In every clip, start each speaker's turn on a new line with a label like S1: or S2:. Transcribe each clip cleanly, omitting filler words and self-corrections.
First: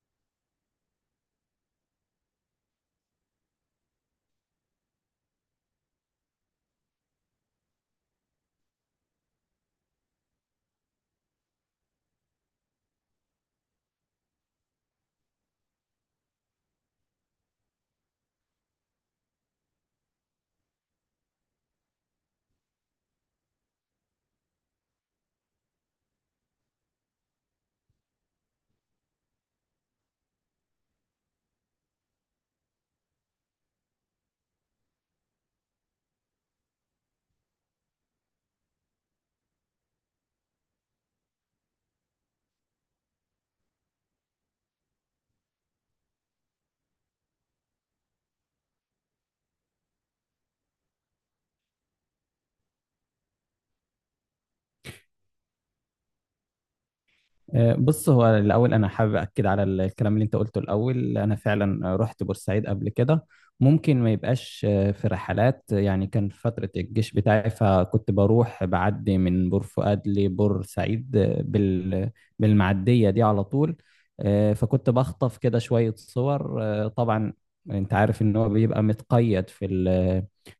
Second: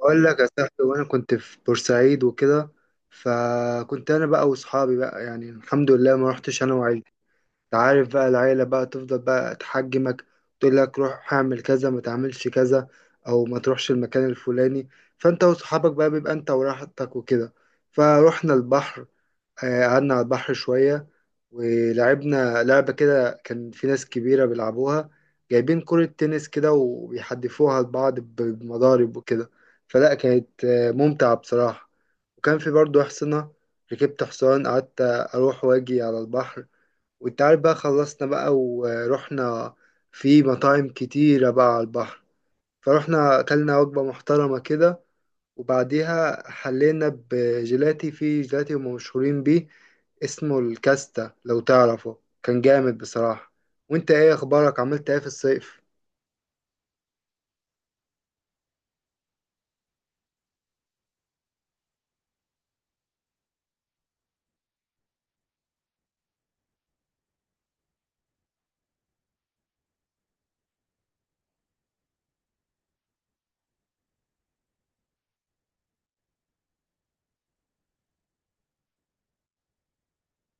S1: اقول لك يا صاحبي، وانا كنت في بورسعيد وكده. فكنت انا بقى واصحابي بقى، يعني الحمد لله ما رحتش انا. تعرف بقى العيلة بقى تفضل بقى تحجمك، تقول لك روح اعمل كذا، ما تعملش كذا، او ما تروحش المكان الفلاني. فانت وصحابك بقى بيبقى انت وراحتك وكده. فروحنا البحر. قعدنا على البحر شوية ولعبنا لعبة كده. كان في ناس كبيرة بيلعبوها، جايبين كرة تنس كده وبيحدفوها لبعض بمضارب وكده. فلا كانت ممتعة بصراحة. وكان في برضو حصنة، ركبت حصان قعدت أروح وأجي على البحر. وانت عارف بقى خلصنا بقى ورحنا، في مطاعم كتيرة بقى على البحر. فرحنا أكلنا وجبة محترمة كده. وبعديها حلينا بجيلاتي في جيلاتي هم مشهورين بيه، اسمه الكاستا لو تعرفه، كان جامد بصراحة. وانت ايه اخبارك، عملت ايه في الصيف؟
S2: بص، هو الأول أنا حابب أكد على الكلام اللي أنت قلته الأول. أنا فعلا رحت بورسعيد قبل كده. ممكن ما يبقاش في رحلات، يعني كان في فترة الجيش بتاعي، فكنت بروح بعدي من بور فؤاد لبورسعيد بالمعدية دي على طول. فكنت بخطف كده شوية صور طبعا. أنت عارف إن هو بيبقى متقيد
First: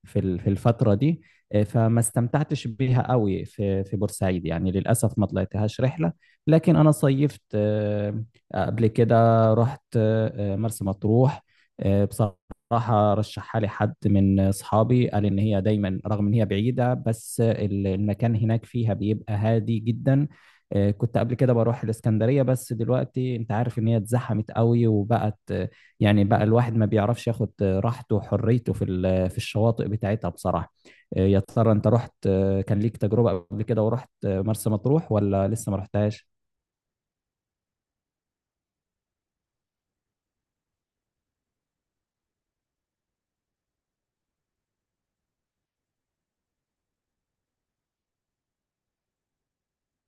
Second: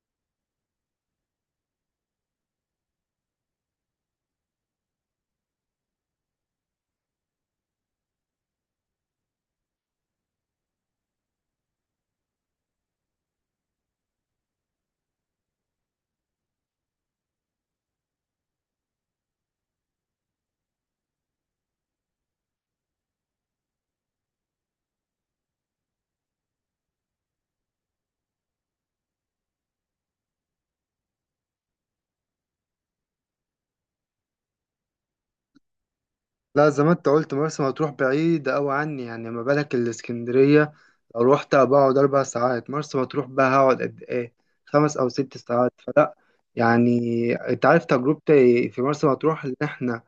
S2: في الفترة دي. فما استمتعتش بيها قوي في بورسعيد، يعني للأسف ما طلعتهاش رحلة. لكن انا صيفت قبل كده رحت مرسى مطروح. بصراحة رشحها لي حد من أصحابي، قال إن هي دايما رغم إن هي بعيدة بس المكان هناك فيها بيبقى هادي جدا. كنت قبل كده بروح الإسكندرية، بس دلوقتي أنت عارف إن هي اتزحمت قوي وبقت يعني بقى الواحد ما بيعرفش ياخد راحته وحريته في الشواطئ بتاعتها بصراحة. يا ترى أنت رحت كان ليك تجربة قبل كده ورحت مرسى مطروح ولا لسه ما رحتهاش؟
S1: لا، زي ما انت قلت، مرسى مطروح بعيدة أوي عني، يعني ما بالك الإسكندرية. لو روحت بقعد 4 ساعات، مرسى مطروح بقى هقعد قد إيه؟ 5 أو 6 ساعات، فلا يعني. أنت عارف تجربتي في مرسى مطروح، إن إحنا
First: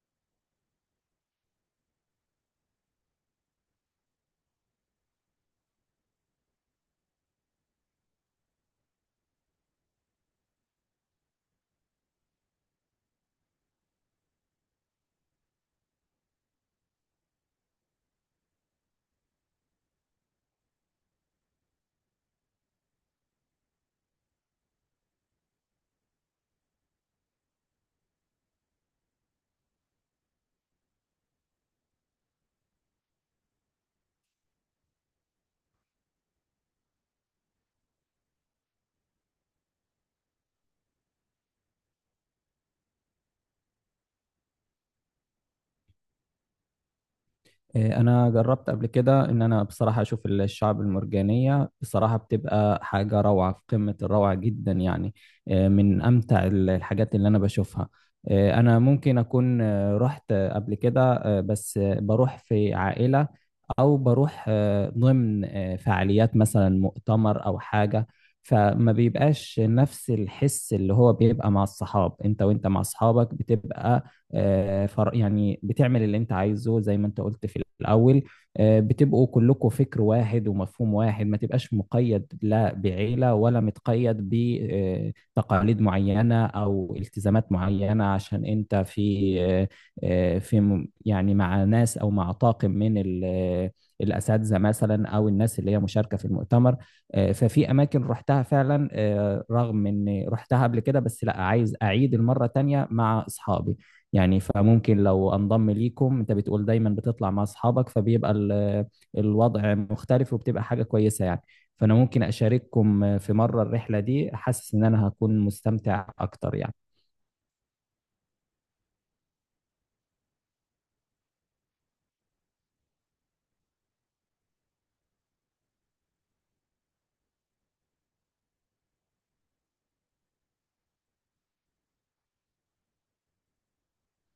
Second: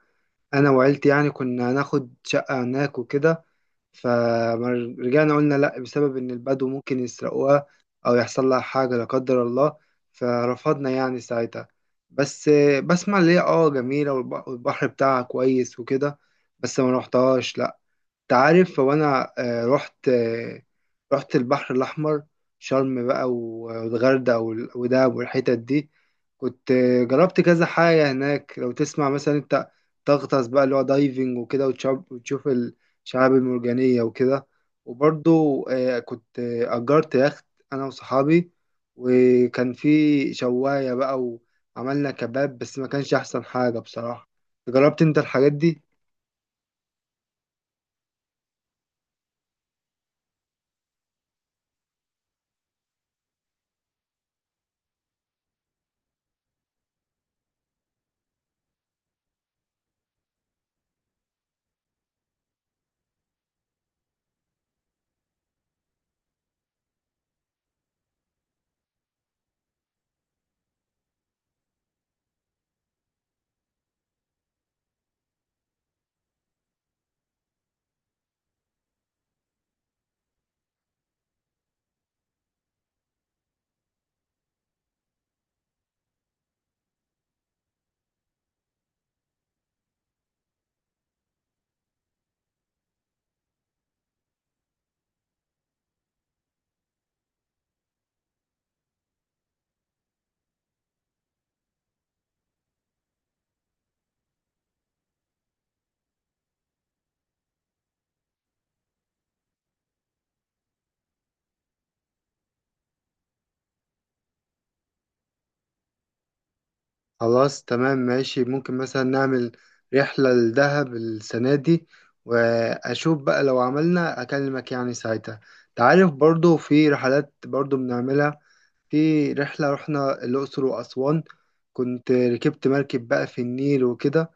S1: أنا وعيلتي يعني كنا هناخد شقة هناك وكده، فرجعنا قلنا لا، بسبب ان البدو ممكن يسرقوها او يحصل لها حاجة لا قدر الله. فرفضنا يعني ساعتها. بس بسمع ليه اه جميلة، والبحر بتاعها كويس وكده، بس ما روحتهاش لا. تعرف هو انا رحت البحر الاحمر، شرم بقى والغردقه ودهب والحتت دي. كنت جربت كذا حاجه هناك. لو تسمع مثلا، انت تغطس بقى اللي هو دايفنج وكده، وتشوف الشعاب المرجانيه وكده. وبرضو كنت اجرت يخت انا وصحابي، وكان في شوايه بقى، وعملنا كباب، بس ما كانش احسن حاجه بصراحه. جربت انت الحاجات دي؟
S2: إيه، انا جربت قبل كده ان انا بصراحه اشوف الشعب المرجانيه. بصراحه بتبقى حاجه روعه، في قمه الروعه جدا يعني. إيه، من امتع الحاجات اللي انا بشوفها. إيه، انا ممكن اكون رحت قبل كده بس بروح في عائله، او بروح ضمن فعاليات مثلا مؤتمر او حاجه. فما بيبقاش نفس الحس اللي هو بيبقى مع الصحاب، انت وانت مع اصحابك بتبقى يعني بتعمل اللي انت عايزه زي ما انت قلت في الاول. بتبقوا كلكم فكر واحد ومفهوم واحد، ما تبقاش مقيد لا بعيلة ولا متقيد بتقاليد معينة او التزامات معينة، عشان انت في في يعني مع ناس او مع طاقم من الاساتذه مثلا، او الناس اللي هي مشاركه في المؤتمر. ففي اماكن رحتها فعلا رغم ان رحتها قبل كده، بس لا، عايز اعيد المره تانية مع اصحابي. يعني فممكن لو انضم ليكم، انت بتقول دايما بتطلع مع اصحابك، فبيبقى الوضع مختلف، وبتبقى حاجه كويسه يعني. فانا ممكن اشارككم في مره الرحله دي، حاسس ان انا هكون مستمتع اكتر يعني.
S1: خلاص تمام ماشي. ممكن مثلا نعمل رحلة لدهب السنة دي، وأشوف بقى لو عملنا أكلمك يعني ساعتها. تعرف، برضو في رحلات برضو بنعملها. في رحلة رحنا الأقصر وأسوان، كنت ركبت مركب بقى في النيل وكده،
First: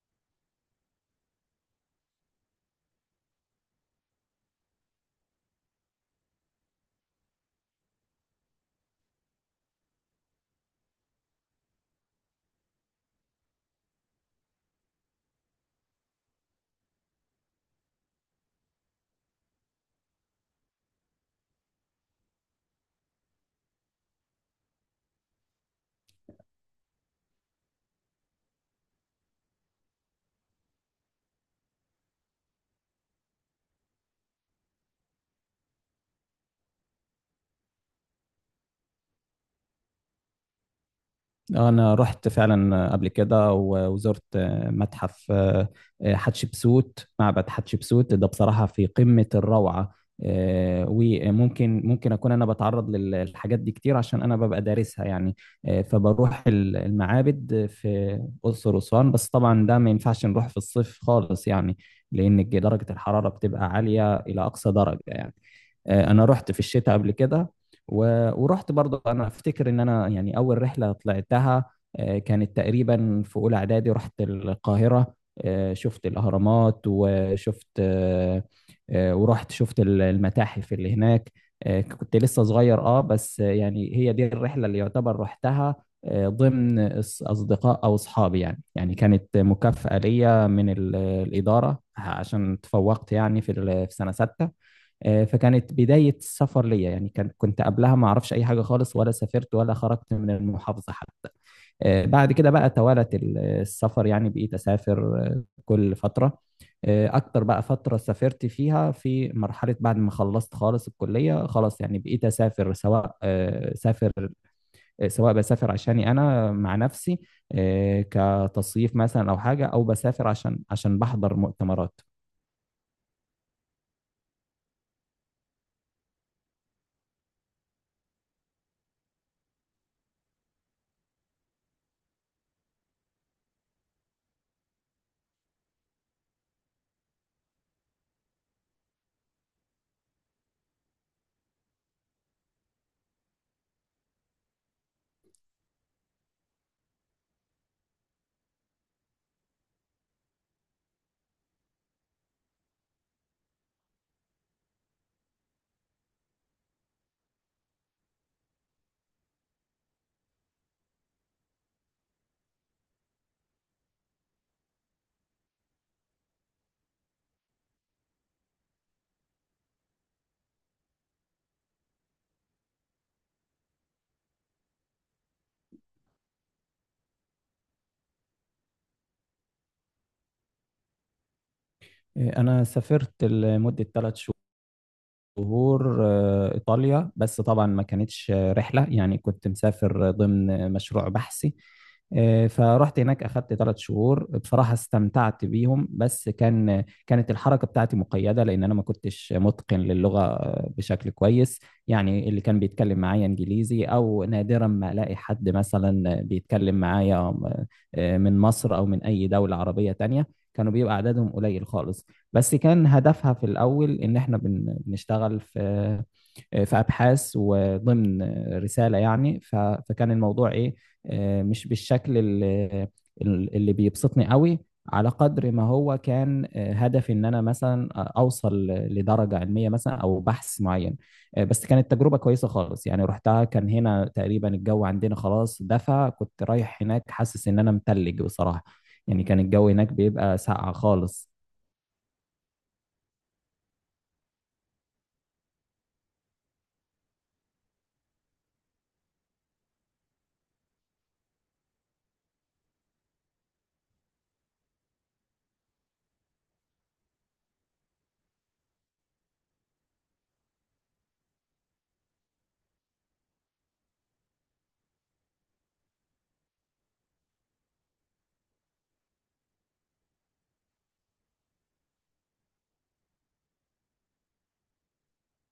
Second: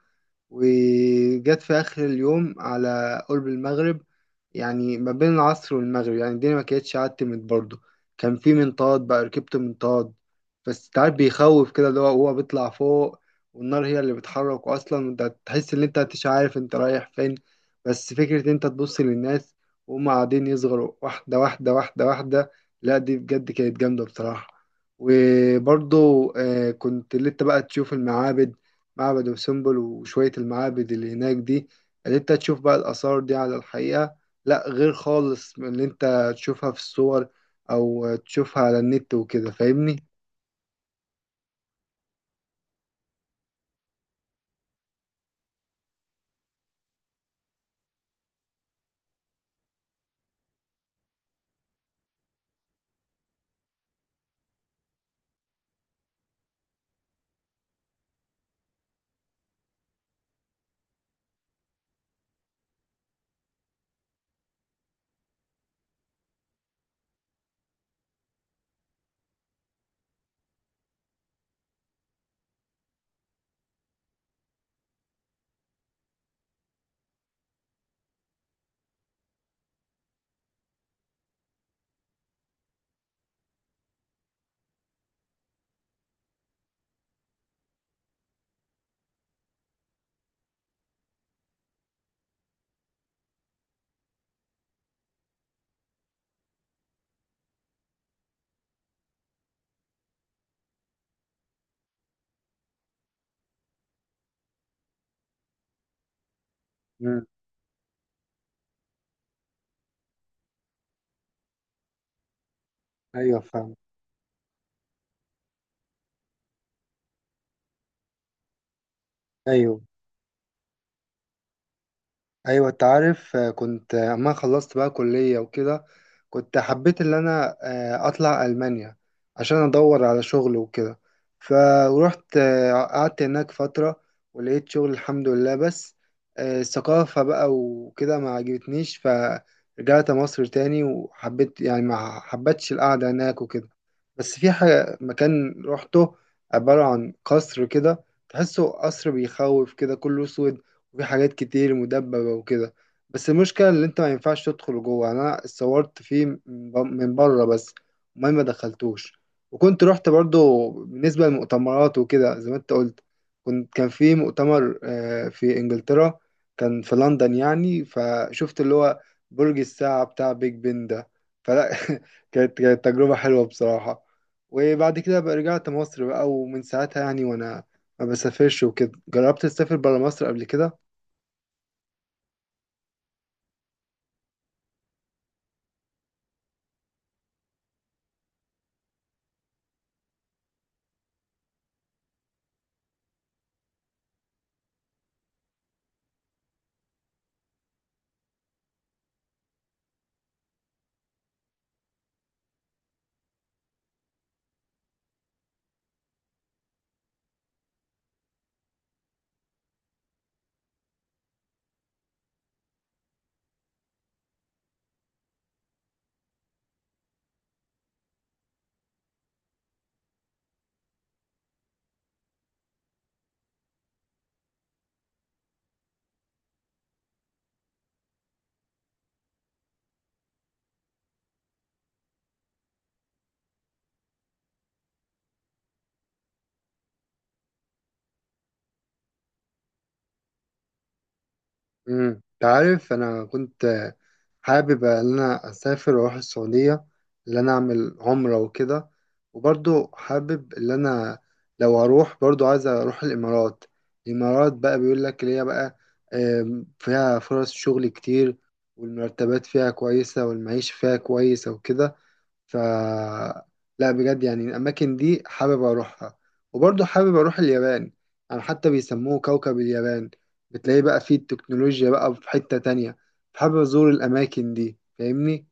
S1: وجت في آخر اليوم على قرب المغرب، يعني ما بين العصر والمغرب يعني. الدنيا ما كانتش عتمت برضه. كان في منطاد بقى، ركبت منطاد. بس تعرف بيخوف كده، اللي هو بيطلع فوق والنار هي اللي بتحرك أصلا، وانت تحس إن انت مش عارف انت رايح فين. بس فكرة إن انت تبص للناس وهم قاعدين يصغروا واحدة واحدة واحدة واحدة، لا دي بجد كانت جامدة بصراحة. وبرضه كنت لسه بقى تشوف المعابد. معبد أم سمبل وشوية المعابد اللي هناك دي، اللي انت تشوف بقى الآثار دي على الحقيقة، لا غير خالص من اللي انت تشوفها في الصور أو تشوفها على النت وكده. فاهمني؟
S2: انا رحت فعلا قبل كده وزرت متحف حتشبسوت. معبد حتشبسوت ده بصراحة في قمة الروعة. وممكن اكون انا بتعرض للحاجات دي كتير، عشان انا ببقى دارسها يعني. فبروح المعابد في اقصر واسوان. بس طبعا ده ما ينفعش نروح في الصيف خالص يعني، لان درجة الحرارة بتبقى عالية الى اقصى درجة يعني. انا رحت في الشتاء قبل كده ورحت برضه. انا افتكر ان انا يعني اول رحله طلعتها كانت تقريبا في اولى اعدادي، رحت القاهره. شفت الاهرامات وشفت ورحت شفت المتاحف اللي هناك. كنت لسه صغير بس يعني هي دي الرحله اللي يعتبر رحتها ضمن اصدقاء او اصحابي يعني. كانت مكافاه ليا من الاداره، عشان تفوقت يعني في سنه سته. فكانت بداية السفر ليا. يعني كنت قبلها ما أعرفش أي حاجة خالص، ولا سافرت ولا خرجت من المحافظة حتى. بعد كده بقى توالت السفر، يعني بقيت أسافر كل فترة.
S1: مم.
S2: أكتر بقى فترة سافرت فيها في مرحلة بعد ما خلصت خالص الكلية خلاص، يعني بقيت أسافر، سواء
S1: ايوه فاهم.
S2: سواء بسافر عشاني أنا مع نفسي، كتصيف مثلا أو حاجة،
S1: ايوه.
S2: أو بسافر عشان بحضر مؤتمرات.
S1: ايوه، انت عارف كنت اما خلصت بقى كلية وكده، كنت حبيت ان انا اطلع المانيا عشان ادور على شغل وكده. فروحت قعدت هناك فترة ولقيت شغل الحمد لله. بس الثقافة بقى وكده ما عجبتنيش، فرجعت مصر تاني، وحبيت يعني ما حبيتش القعدة هناك وكده. بس في حاجة مكان روحته، عبارة عن قصر كده، تحسه قصر بيخوف كده، كله سود وفي حاجات كتير مدببة وكده. بس المشكلة اللي انت ما ينفعش تدخل جوه، يعني انا اتصورت فيه من من بره بس. المهم ما دخلتوش. وكنت رحت برضو بالنسبة للمؤتمرات وكده، زي ما انت قلت، كان في مؤتمر في انجلترا، كان في لندن يعني. فشفت اللي هو برج الساعة بتاع بيج بن ده. فلا كانت تجربة حلوة بصراحة. وبعد كده بقى رجعت مصر بقى، ومن ساعتها يعني وانا ما بسافرش وكده. جربت تسافر برا مصر قبل كده؟
S2: أنا سافرت لمدة 3 زهور إيطاليا. بس طبعا ما كانتش رحلة، يعني كنت مسافر ضمن مشروع بحثي. فرحت هناك، أخدت 3 شهور. بصراحة استمتعت بيهم، بس كانت الحركة بتاعتي مقيدة لأن أنا ما كنتش متقن للغة بشكل كويس. يعني اللي كان بيتكلم معايا إنجليزي، أو نادرا ما ألاقي حد مثلا بيتكلم معايا من مصر أو من أي دولة عربية تانية. كانوا بيبقى عددهم قليل خالص. بس كان هدفها في الأول إن إحنا بنشتغل في أبحاث، وضمن رسالة. يعني فكان الموضوع إيه؟ مش بالشكل اللي بيبسطني قوي، على قدر ما هو كان هدفي إن أنا مثلا أوصل لدرجة علمية مثلا أو بحث معين. بس كانت تجربة كويسة خالص، يعني رحتها كان هنا تقريبا الجو عندنا خلاص دفى، كنت رايح هناك حاسس إن أنا متلج بصراحة. يعني كان الجو هناك بيبقى ساقع خالص.
S1: انت عارف انا كنت حابب ان انا اسافر واروح السعوديه، ان انا اعمل عمره وكده. وبرضو حابب ان انا لو هروح برضو عايز اروح الامارات. الامارات بقى بيقول لك اللي هي بقى فيها فرص شغل كتير، والمرتبات فيها كويسه، والمعيشه فيها كويسه وكده. ف لا بجد، يعني الأماكن دي حابب أروحها. وبرضه حابب أروح اليابان، يعني حتى بيسموه كوكب اليابان، بتلاقيه بقى فيه التكنولوجيا بقى في حتة تانية. فحابب أزور الأماكن دي، فاهمني؟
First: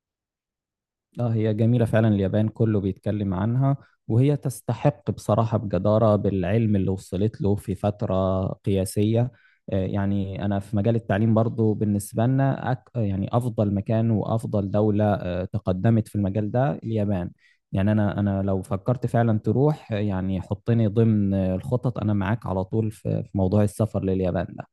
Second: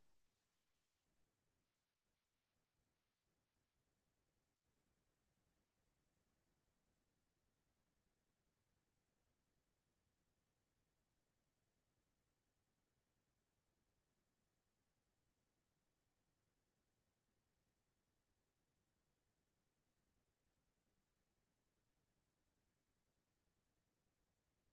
S2: اه هي جميلة فعلا، اليابان كله بيتكلم عنها، وهي تستحق بصراحة بجدارة، بالعلم اللي وصلت له في فترة قياسية. يعني أنا في مجال التعليم برضو بالنسبة لنا يعني أفضل مكان وأفضل دولة تقدمت في المجال ده اليابان. يعني أنا لو فكرت فعلا تروح يعني حطني ضمن الخطط. أنا معاك على طول في موضوع السفر لليابان ده،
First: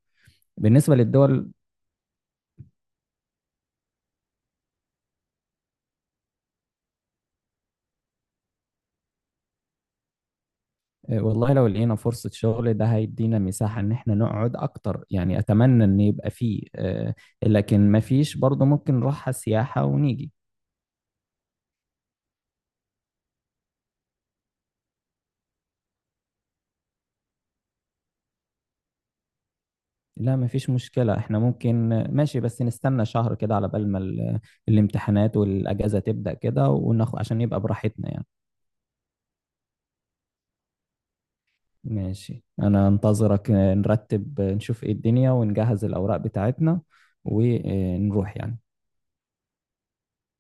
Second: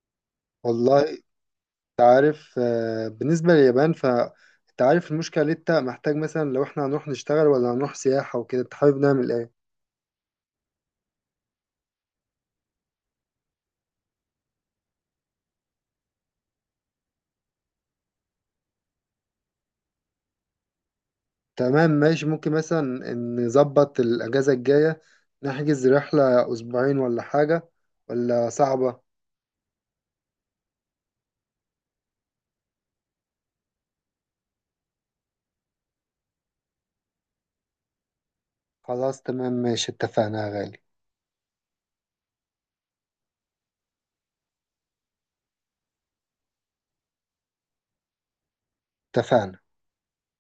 S2: بالنسبة
S1: والله،
S2: للدول.
S1: أنت عارف بالنسبة لليابان، فأنت عارف المشكلة، اللي أنت محتاج مثلا لو إحنا هنروح نشتغل ولا هنروح سياحة وكده، أنت حابب نعمل إيه؟
S2: والله لو لقينا فرصة شغل ده هيدينا مساحة إن إحنا نقعد أكتر. يعني أتمنى إن يبقى فيه لكن مفيش، برضه ممكن نروحها سياحة ونيجي.
S1: تمام ماشي. ممكن مثلا نظبط الأجازة الجاية، نحجز رحلة أسبوعين ولا حاجة، ولا صعبة؟
S2: لا، مفيش مشكلة، إحنا ممكن ماشي، بس نستنى شهر كده على بال ما الامتحانات والأجازة تبدأ كده وناخد، عشان يبقى براحتنا يعني.
S1: خلاص تمام ماشي، اتفقنا يا غالي.
S2: ماشي، أنا أنتظرك. نرتب نشوف إيه الدنيا ونجهز الأوراق بتاعتنا ونروح يعني.
S1: اتفقنا.